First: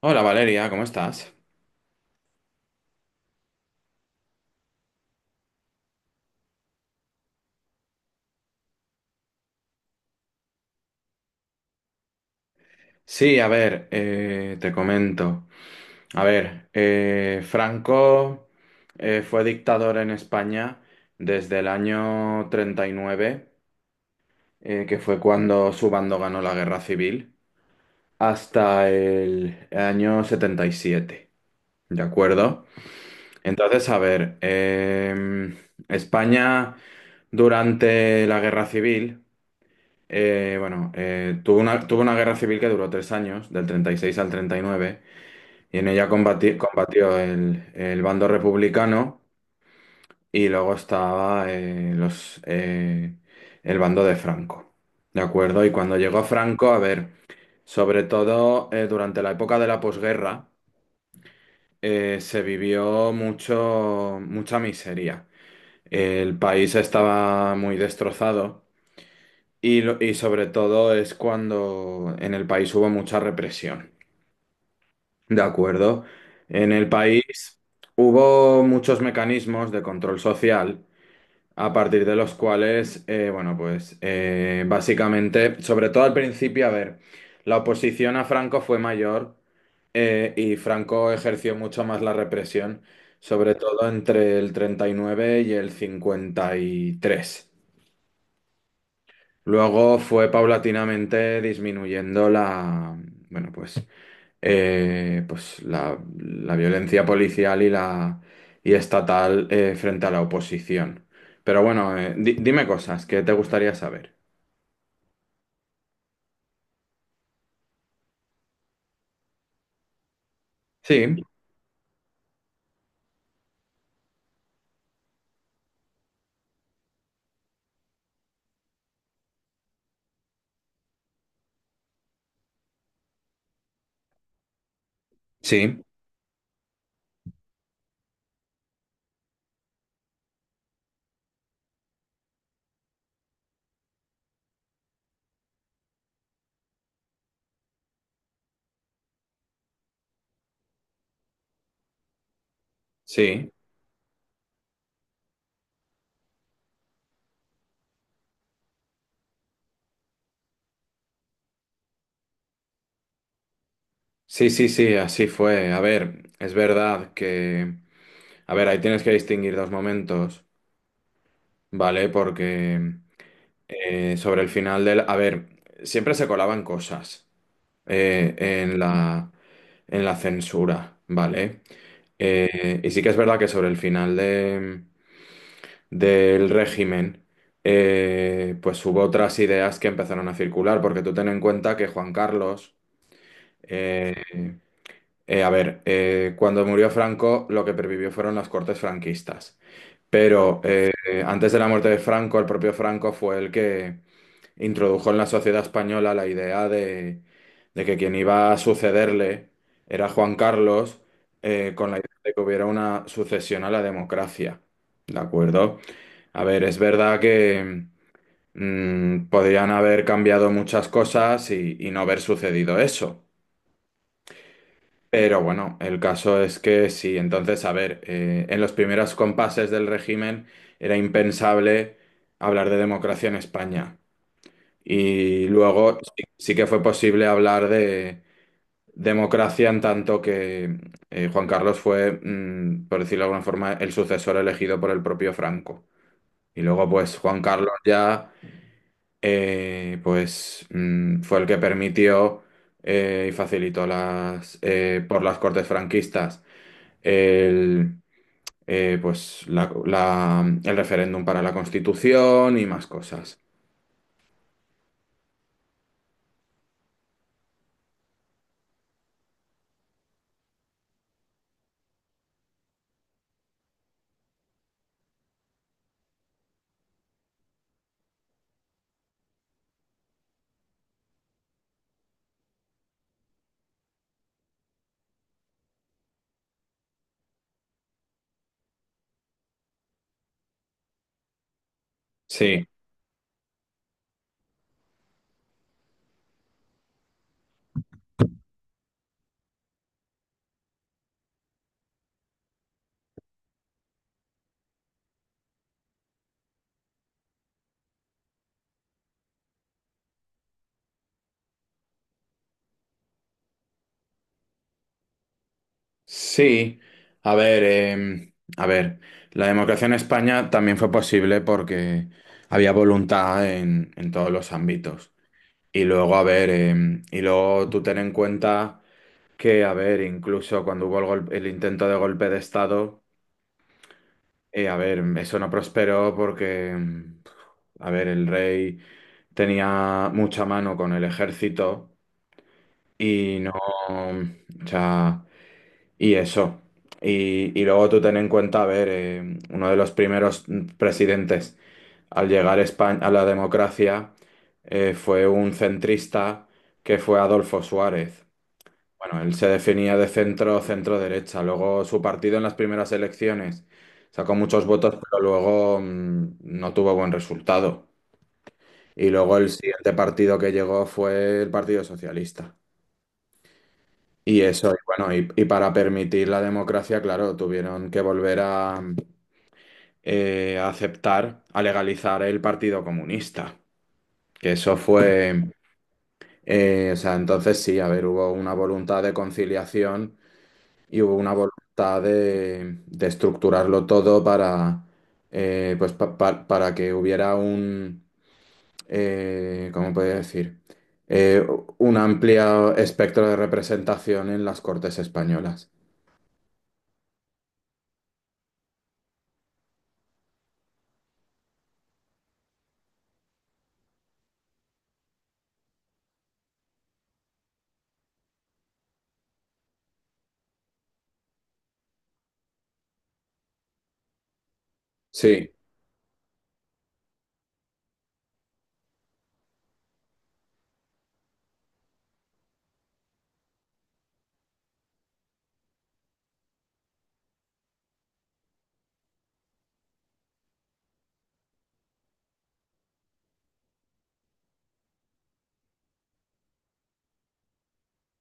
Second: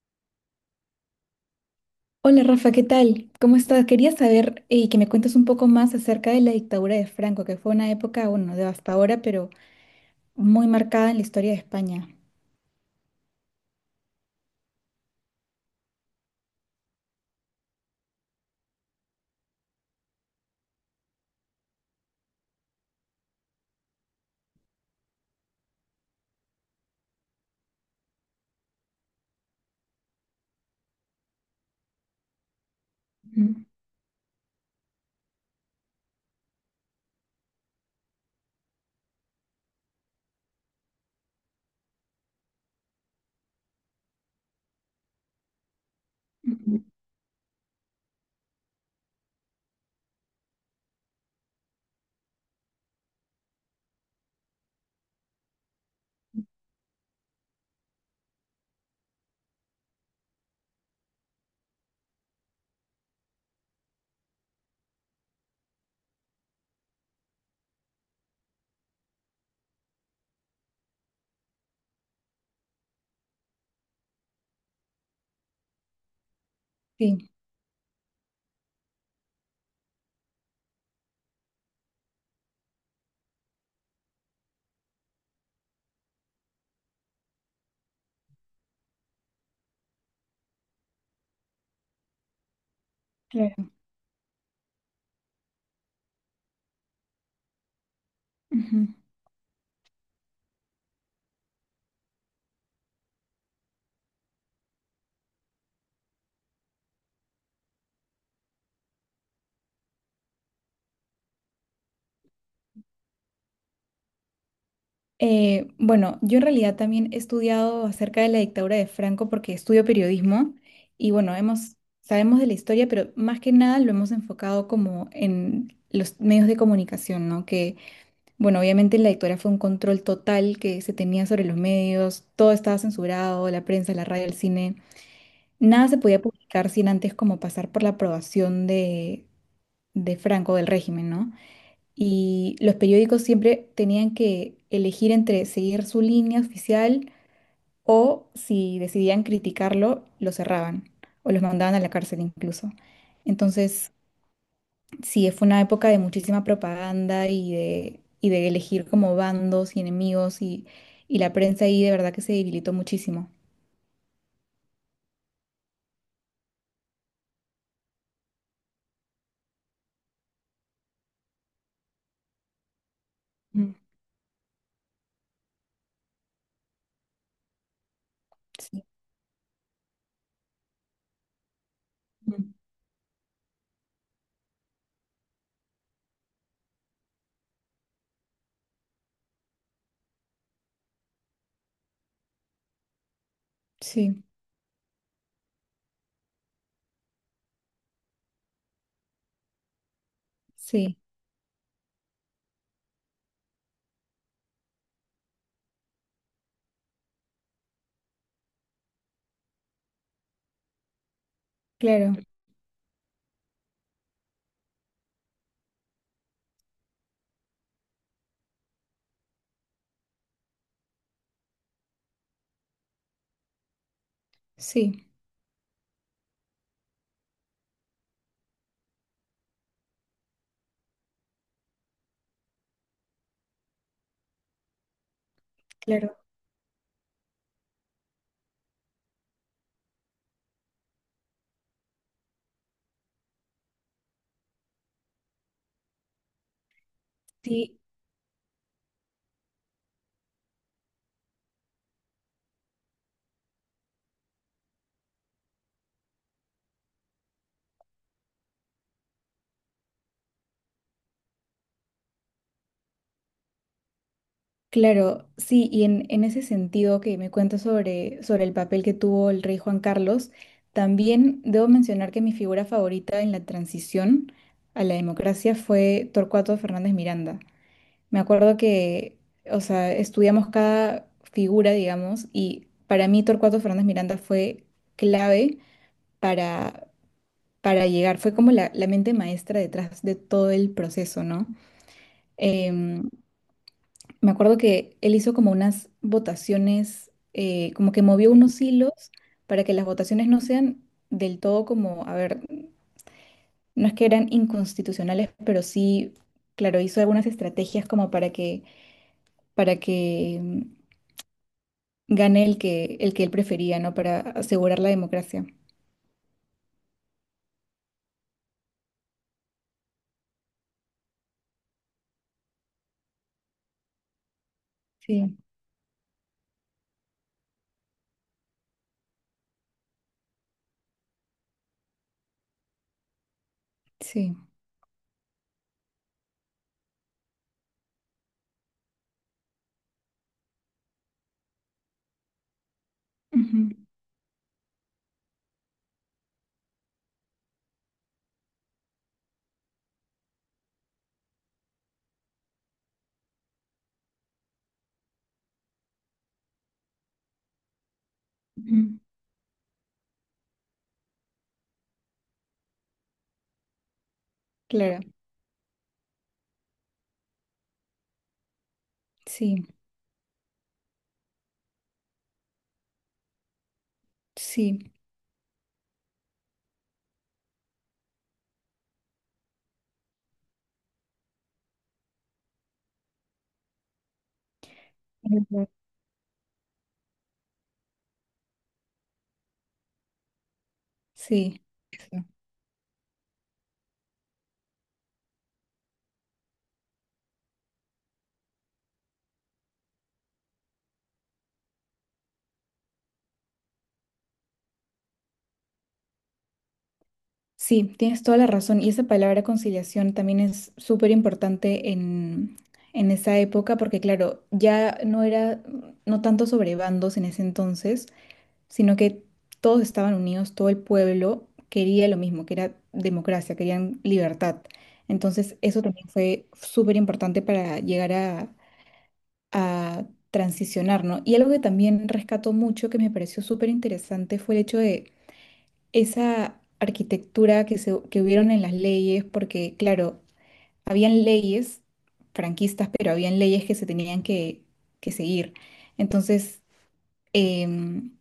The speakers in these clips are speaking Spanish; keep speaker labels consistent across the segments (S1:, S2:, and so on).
S1: Hola Valeria, ¿cómo estás?
S2: Hola Rafa, ¿qué tal? ¿Cómo estás? Quería saber que me cuentes un poco más acerca de la dictadura de Franco, que fue una época, bueno, devastadora, pero muy marcada en la historia de España.
S1: Sí, a ver, te comento. A ver, Franco fue dictador en España desde el año 39, que fue cuando su bando ganó la guerra civil, hasta el año 77, ¿de acuerdo?
S2: Ujú.
S1: Entonces, a ver, España durante la guerra civil. Bueno, tuvo una guerra civil que duró 3 años, del 36 al 39, y nueve, y en ella
S2: Ujú.
S1: combatió el bando republicano y luego estaba los, el bando de Franco. ¿De acuerdo? Y cuando llegó Franco, a ver, sobre todo durante la época de la posguerra, se vivió mucho, mucha miseria. El país estaba muy destrozado. Y, y sobre todo es cuando en el país hubo mucha represión, ¿de acuerdo? En el
S2: Sí,
S1: país hubo muchos mecanismos de control social a partir de los cuales, bueno, pues básicamente, sobre todo al principio, a ver, la oposición a Franco fue mayor y Franco ejerció mucho más la represión, sobre
S2: claro.
S1: todo entre el 39 y nueve y el 53.
S2: Ujú.
S1: Luego fue paulatinamente disminuyendo la, bueno, pues, pues la violencia policial y la y estatal frente a la oposición. Pero bueno, dime cosas que te gustaría saber.
S2: Bueno, yo en realidad también he estudiado acerca de la dictadura de Franco porque estudio periodismo y
S1: Sí,
S2: bueno, sabemos de la historia, pero más que nada lo hemos enfocado como en los medios de comunicación, ¿no? Que bueno, obviamente en la dictadura fue un control total que se tenía sobre los medios, todo estaba censurado, la prensa, la radio, el cine.
S1: sí,
S2: Nada se podía publicar sin antes como pasar por la aprobación de Franco, del régimen, ¿no? Y los periódicos siempre tenían que elegir entre seguir su línea oficial o si decidían criticarlo, lo cerraban o los mandaban a la cárcel incluso.
S1: sí,
S2: Entonces, sí, fue una época de muchísima propaganda y de elegir como bandos y enemigos y la prensa ahí de verdad que se debilitó muchísimo.
S1: sí, sí, sí, así fue. A ver, es verdad que, a ver, ahí tienes que distinguir dos momentos, ¿vale? Porque
S2: Mm,
S1: sobre el final del, a ver, siempre se colaban cosas eh, en
S2: sí,
S1: la, en la censura, ¿vale?
S2: mm.
S1: Y sí que es verdad que sobre el final del régimen, pues hubo otras ideas que empezaron a circular, porque tú ten en cuenta que Juan Carlos, eh,
S2: Sí,
S1: a ver, cuando murió Franco, lo que pervivió fueron las cortes franquistas. Pero
S2: sí,
S1: antes de la muerte de Franco, el propio Franco fue el que introdujo en la sociedad española la idea de que quien iba a sucederle era Juan Carlos, con la idea
S2: claro,
S1: de que hubiera una sucesión a la democracia. ¿De acuerdo? A ver, es verdad que podrían haber cambiado muchas cosas y no haber sucedido eso.
S2: sí,
S1: Pero bueno, el caso es que sí, entonces, a ver, en los primeros compases del régimen era impensable hablar de democracia en España. Y luego
S2: claro,
S1: sí, sí que fue posible hablar de democracia en tanto que Juan Carlos fue, por decirlo de alguna forma, el sucesor elegido por el propio Franco. Y luego, pues, Juan Carlos
S2: sí,
S1: ya, pues, fue el que permitió y facilitó las, por las Cortes franquistas el, pues, el referéndum para la Constitución y más cosas.
S2: claro, sí. Y en ese sentido que me cuentas sobre, sobre el papel que tuvo el rey Juan Carlos, también debo mencionar que mi figura favorita en la transición a la democracia fue Torcuato Fernández Miranda. Me acuerdo que, o sea, estudiamos cada figura, digamos, y para mí Torcuato Fernández Miranda fue clave para, para llegar, fue como la mente maestra detrás de todo el proceso, ¿no?
S1: Sí.
S2: Em, me acuerdo que él hizo como unas votaciones, como que movió unos hilos para que las votaciones no sean del todo como, a ver, no es que eran inconstitucionales, pero sí, claro, hizo algunas estrategias como para que gane el que él prefería, ¿no? Para asegurar la democracia.
S1: Sí, a ver, eh, a ver, la democracia en España también fue posible porque había voluntad en todos los ámbitos.
S2: Sí,
S1: Y luego, a ver, y luego tú ten en cuenta que, a ver, incluso cuando hubo el, el intento de golpe de Estado,
S2: sí.
S1: a ver, eso no prosperó porque, a ver, el rey tenía mucha mano con el ejército y no,
S2: Ujú,
S1: o sea. Y eso. Y luego tú ten en cuenta, a ver, uno de los primeros presidentes al llegar a España, a la democracia fue un centrista que fue Adolfo Suárez.
S2: ujú.
S1: Bueno, él se definía de centro, centro derecha. Luego su partido en las primeras elecciones sacó muchos votos,
S2: Claro,
S1: pero luego no tuvo buen resultado. Y luego el
S2: sí,
S1: siguiente partido que llegó fue el Partido Socialista. Y eso, y
S2: sí.
S1: bueno, y para permitir la democracia, claro, tuvieron que volver a aceptar, a legalizar el Partido Comunista, que eso fue,
S2: Ujú.
S1: o sea, entonces sí, a ver, hubo una voluntad de conciliación y hubo una
S2: Sí.
S1: voluntad
S2: Eso.
S1: de, estructurarlo todo para, pues, para que hubiera un, ¿cómo podría decir? Eh, un amplio espectro de representación en las Cortes españolas.
S2: Sí, tienes toda la razón. Y esa palabra conciliación también es súper importante en esa época, porque claro, ya no era, no tanto sobre bandos en ese entonces, sino que todos estaban unidos, todo el pueblo quería lo mismo, que era democracia, querían libertad.
S1: Sí.
S2: Entonces, eso también fue súper importante para llegar a transicionar, ¿no? Y algo que también rescató mucho, que me pareció súper interesante, fue el hecho de esa arquitectura que, se, que hubieron en las leyes, porque, claro, habían leyes franquistas, pero habían leyes que se tenían que seguir. Entonces, em,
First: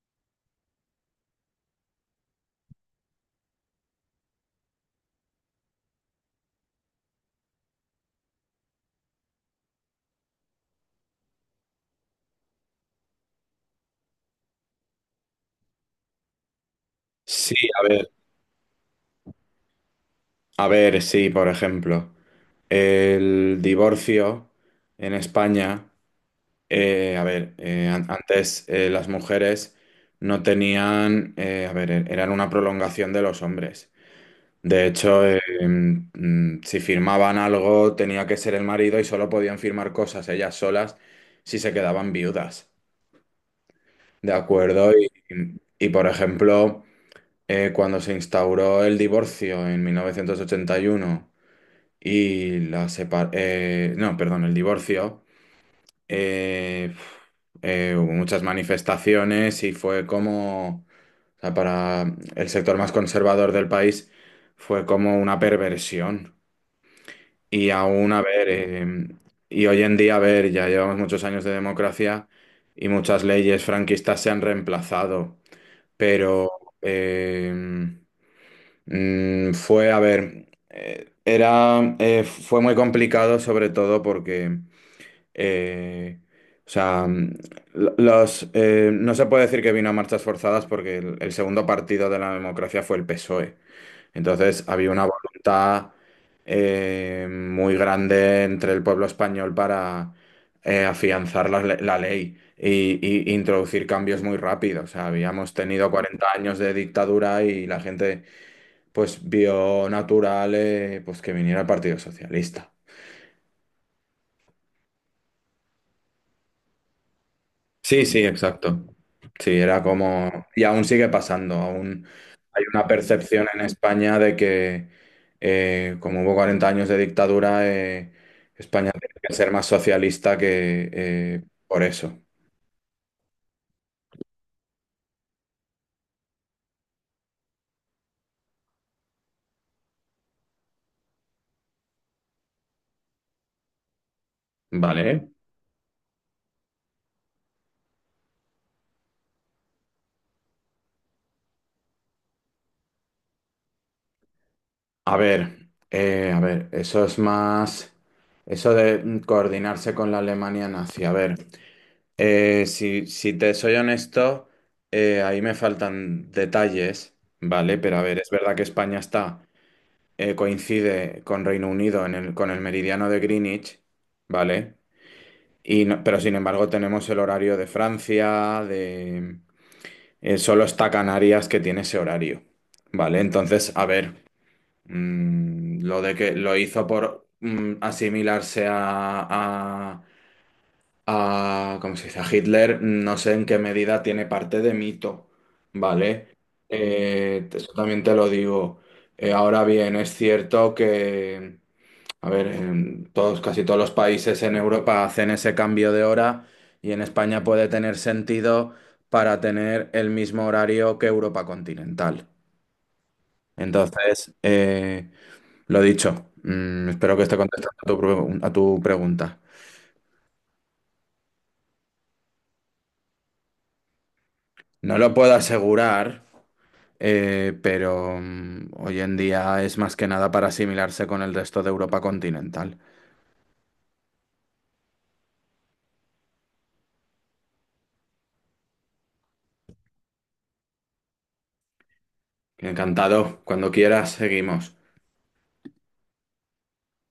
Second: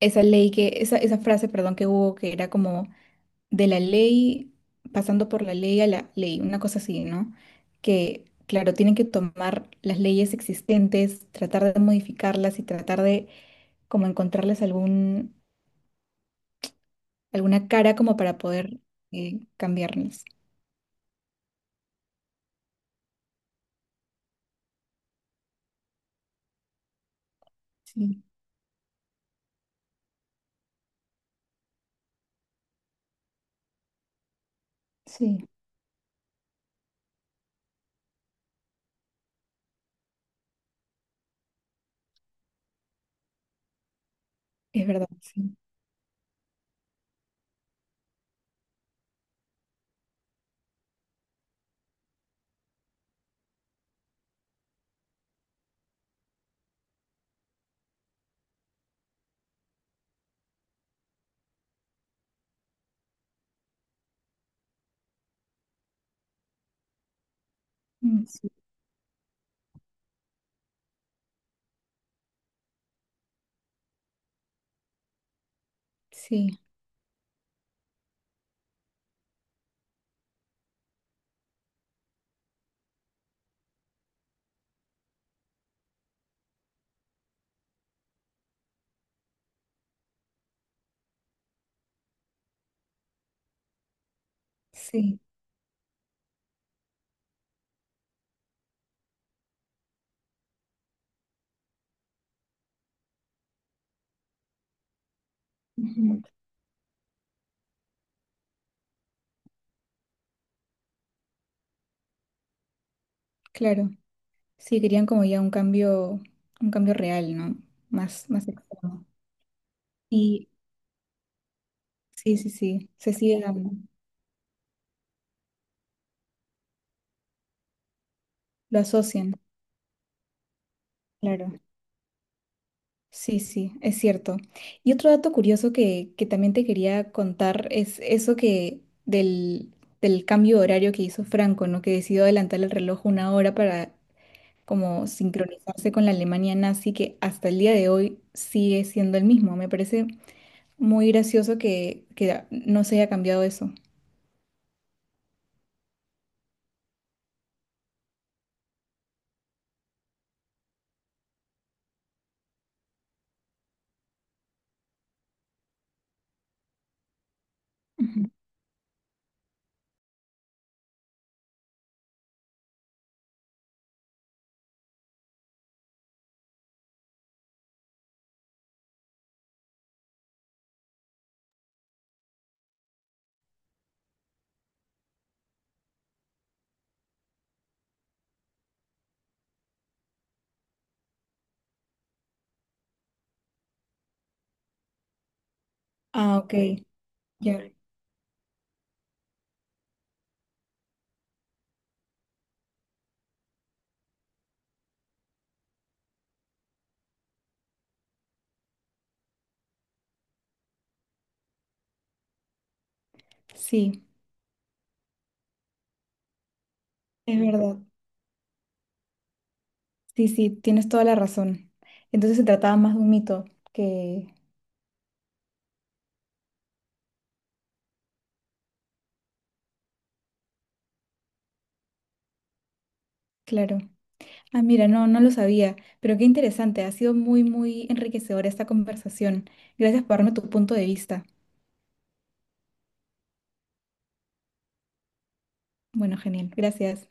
S2: esa ley que, esa frase, perdón, que hubo que era como de la ley, pasando por la ley a la ley, una cosa así, ¿no? Que, claro, tienen que tomar las leyes existentes, tratar de modificarlas y tratar de como encontrarles algún,
S1: Sí,
S2: alguna cara como para poder cambiarlas.
S1: a ver, sí, por ejemplo, el divorcio en España, a ver,
S2: Sí,
S1: antes las mujeres no tenían, a ver, eran una prolongación de los hombres. De hecho,
S2: sí,
S1: si firmaban algo tenía que ser el marido y solo podían firmar cosas ellas solas si se quedaban viudas. ¿De
S2: es
S1: acuerdo? Y,
S2: verdad, sí.
S1: y por ejemplo, cuando se instauró el divorcio en 1981. Y la separación, no, perdón, el divorcio, eh, hubo muchas manifestaciones y fue como, o sea, para el sector más conservador del país, fue como una perversión. Y aún, a
S2: Mm,
S1: ver,
S2: sí,
S1: y hoy en día, a ver, ya llevamos muchos años de democracia y muchas leyes franquistas se han reemplazado, pero.
S2: sí.
S1: eh, Fue, a ver, era, fue muy complicado sobre todo porque, eh, o sea, los, no se puede decir que vino a marchas forzadas porque el segundo partido de la democracia fue el PSOE. Entonces había una
S2: Sí.
S1: voluntad muy grande entre el pueblo español para afianzar la, la ley y introducir cambios muy rápidos. O sea, habíamos tenido
S2: Ujú.
S1: 40 años de dictadura y la gente pues vio natural pues que viniera el Partido Socialista.
S2: Claro, sí, querían como ya un cambio real, ¿no?
S1: Sí, sí,
S2: Más, más
S1: exacto.
S2: extremo.
S1: Sí, era como,
S2: Y
S1: y aún sigue pasando, aún
S2: sí, sí,
S1: hay una
S2: sí, se sigue
S1: percepción en
S2: dando,
S1: España de que como hubo 40 años de dictadura,
S2: lo
S1: España tiene que
S2: asocian,
S1: ser más socialista que
S2: claro.
S1: por eso.
S2: Sí, sí, es cierto. Y otro dato curioso que también te quería contar es eso que del, del cambio de horario que hizo Franco, ¿no? Que decidió adelantar el reloj 1 hora para como
S1: Vale.
S2: sincronizarse con la Alemania nazi, que hasta el día de hoy sigue siendo el mismo. Me parece muy gracioso que no se haya cambiado eso.
S1: A ver, eso es más, eso de coordinarse con la Alemania nazi, a ver. Si, te soy honesto, ahí me faltan detalles, ¿vale? Pero a ver,
S2: Ujú.
S1: es verdad que España está, coincide con Reino Unido en el, con el meridiano de Greenwich, ¿vale? Y pero sin embargo tenemos el horario de Francia, solo está Canarias que tiene ese horario, ¿vale? Entonces, a ver, lo de que lo hizo por asimilarse a, ¿cómo se dice? A Hitler, no sé en qué medida tiene parte de mito, ¿vale?
S2: Ah, ok, ya.
S1: Eso también te lo digo. Ahora bien, es cierto que, a ver, en todos, casi todos los países en Europa hacen ese cambio de hora y en España puede tener sentido para tener el mismo horario que Europa continental.
S2: Sí,
S1: Entonces, lo dicho, espero que esté
S2: es
S1: contestando
S2: verdad.
S1: a tu a tu pregunta.
S2: Sí, sí, tienes toda la razón. Entonces se trataba más de un mito que,
S1: No lo puedo asegurar. Pero hoy en día es más que nada para asimilarse con el resto de Europa continental.
S2: claro. Ah, mira, no, no lo sabía, pero qué interesante. Ha sido muy, muy enriquecedora esta conversación. Gracias por darme tu punto de vista.
S1: Encantado, cuando quieras, seguimos.
S2: Bueno, genial. Gracias.